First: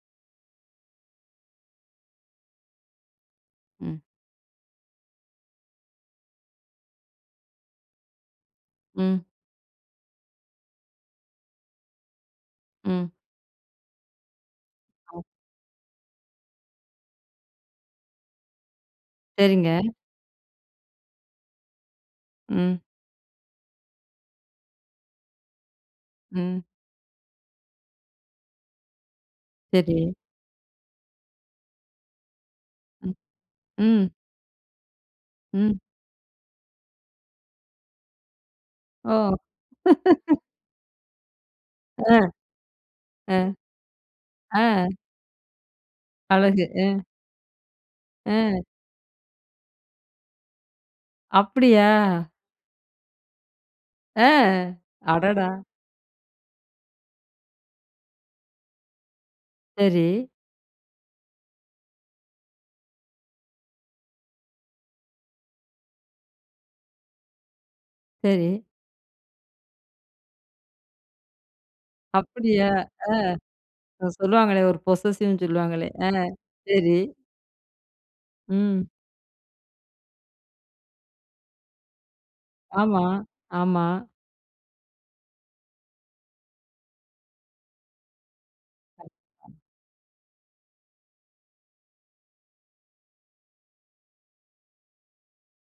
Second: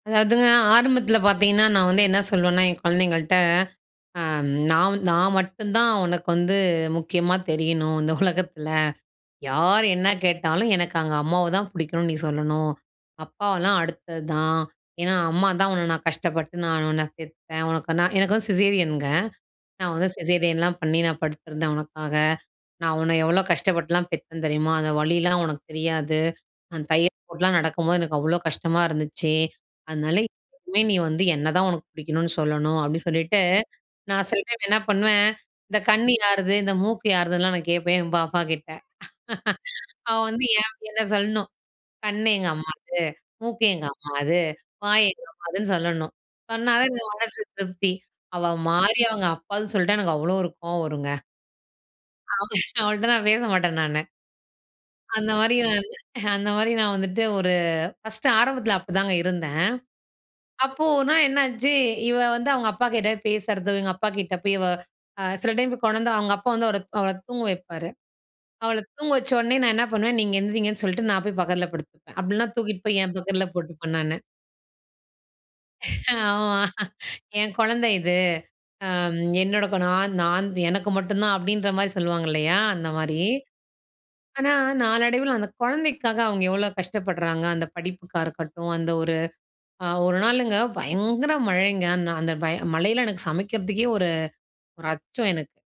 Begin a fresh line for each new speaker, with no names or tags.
அதாவதுங்க, ஆரம்பத்தில பாத்தீங்கன்னா நான் வந்து என்ன சொல்வேன்னா என் குழந்தைங்கள்ட்ட,
ம்.
அம் நான் நான் மட்டும் தான் உனக்கு வந்து முக்கியமா தெரியணும் இந்த உலகத்தில.
ம்.
யார் என்ன கேட்டாலும் எனக்கு அங்க அம்மாவதான் பிடிக்கும்னு நீ சொல்லணும்.
ம்.
அப்பாவெல்லாம் அடுத்தது தான். ஏன்னா அம்மாதான் உன்ன நான் கஷ்டப்பட்டு நானு உன்ன பெத்தேன். உனக்கு நான் எனக்கு வந்து சிசேரியன்ங்க.
சரிங்க.
நான் வந்து சிசேரியன்லாம் பண்ணி நான் படுத்திருந்தேன் உனக்காக.
ம்.
நான் உன்ன எவ்ளோ கஷ்டப்பட்டுலாம் பெத்தேன் தெரியுமா? அந்த வலியிலாம் உனக்கு தெரியாது.
ம்.
அந்த தையல் போட்லாம் நடக்கும்போது எனக்கு அவ்ளோ கஷ்டமா இருந்துச்சு.
சரி.
அதனால எப்பவுமே நீ வந்து என்னதான் உனக்கு பிடிக்கணும்னு சொல்லணும் அப்படி
ம்.
சொல்லிட்டு
ம்.
நான் சில டைம் என்ன பண்ணுவேன் இந்த
ம்.
கண் யாருது, இந்த மூக்கு யாருதுன்லாம் நான் கேட்பேன் என் பாப்பாகிட்ட.
ஓ.
அவ வந்து யேன் என்ன சொல்லணும்.
அ.
கண் எங்க அம்மாது,
அ.
மூக்கு எங்க அம்மாது,
ஆ.
வாய் எங்க அம்மாதுன்னு சொல்லணும்.
அழகு.
சொன்னா தான்
ம்.
எனக்கு மனசு திருப்தி. அவ
ம்.
மாறி அவங்க அப்பான்னு சொல்ட்டா எனக்கு அவ்ளோ ஒரு கோவம் வரும்ங்க.
அப்டியா?
அவ அவள்ட்ட நான் பேச மாட்டேன் நானு.
அ.
அந்த மாரி
அடடா!
நானு அந்த மாரி நான் வந்துட்டு ஒரு ஃபர்ஸ்ட்டு ஆரம்பத்தில அப்டி தாங்க இருந்தேன்.
சரி.
அப்போ ஓர்னா என்னாச்சு, இவ வந்து அவங்க அப்பாகிட்ட பேசுறதும், எங்க அப்பாக்கிட்ட பேய் இவ அ சில டைம் போய் கொணந்து அவங்க அப்பா வந்து அவர அவள தூங்க வைப்பாரு.
சரி.
அவள தூங்க வச்சோனே நான் என்ன பண்ணுவேன் நீங்க எந்திரிங்கன்னு சொல்லிட்டு நான் போய் பக்கத்தில படுத்துப்பேன், அப்படின்னா
அப்டியா.
தூக்கிட்டு போய்
ஆ!
என் பக்கத்துல போட்டுப்பன் நானு.
சொல்லுவாங்களே, ஒரு பொசசிவ்னு சொல்லுவாங்களே. ஆ,
ஆமா.
சரி.
என் குழந்த இது.
ம்.
அம். என்னோட குனா நான் நான் எனக்கு மட்டும் தான் அப்படின்ற மாரி சொல்லுவாங்க இல்லயா, அந்த
ஆமா,
மாரி.
ஆமா.
ஆனா, நாளடைவில அந்த குழந்தைக்காக அவங்க எவ்வளோ கஷ்டப்படுறாங்க, அந்த படிப்புக்கா இருக்கட்டும் அந்த ஒரு அ ஒரு நாளுங்க பயங்கர மழைங்க, நான் அந்த பய மழையில எனக்கு சமைக்கிறதுக்கே ஒரு ஒரு அச்சம் எனக்கு.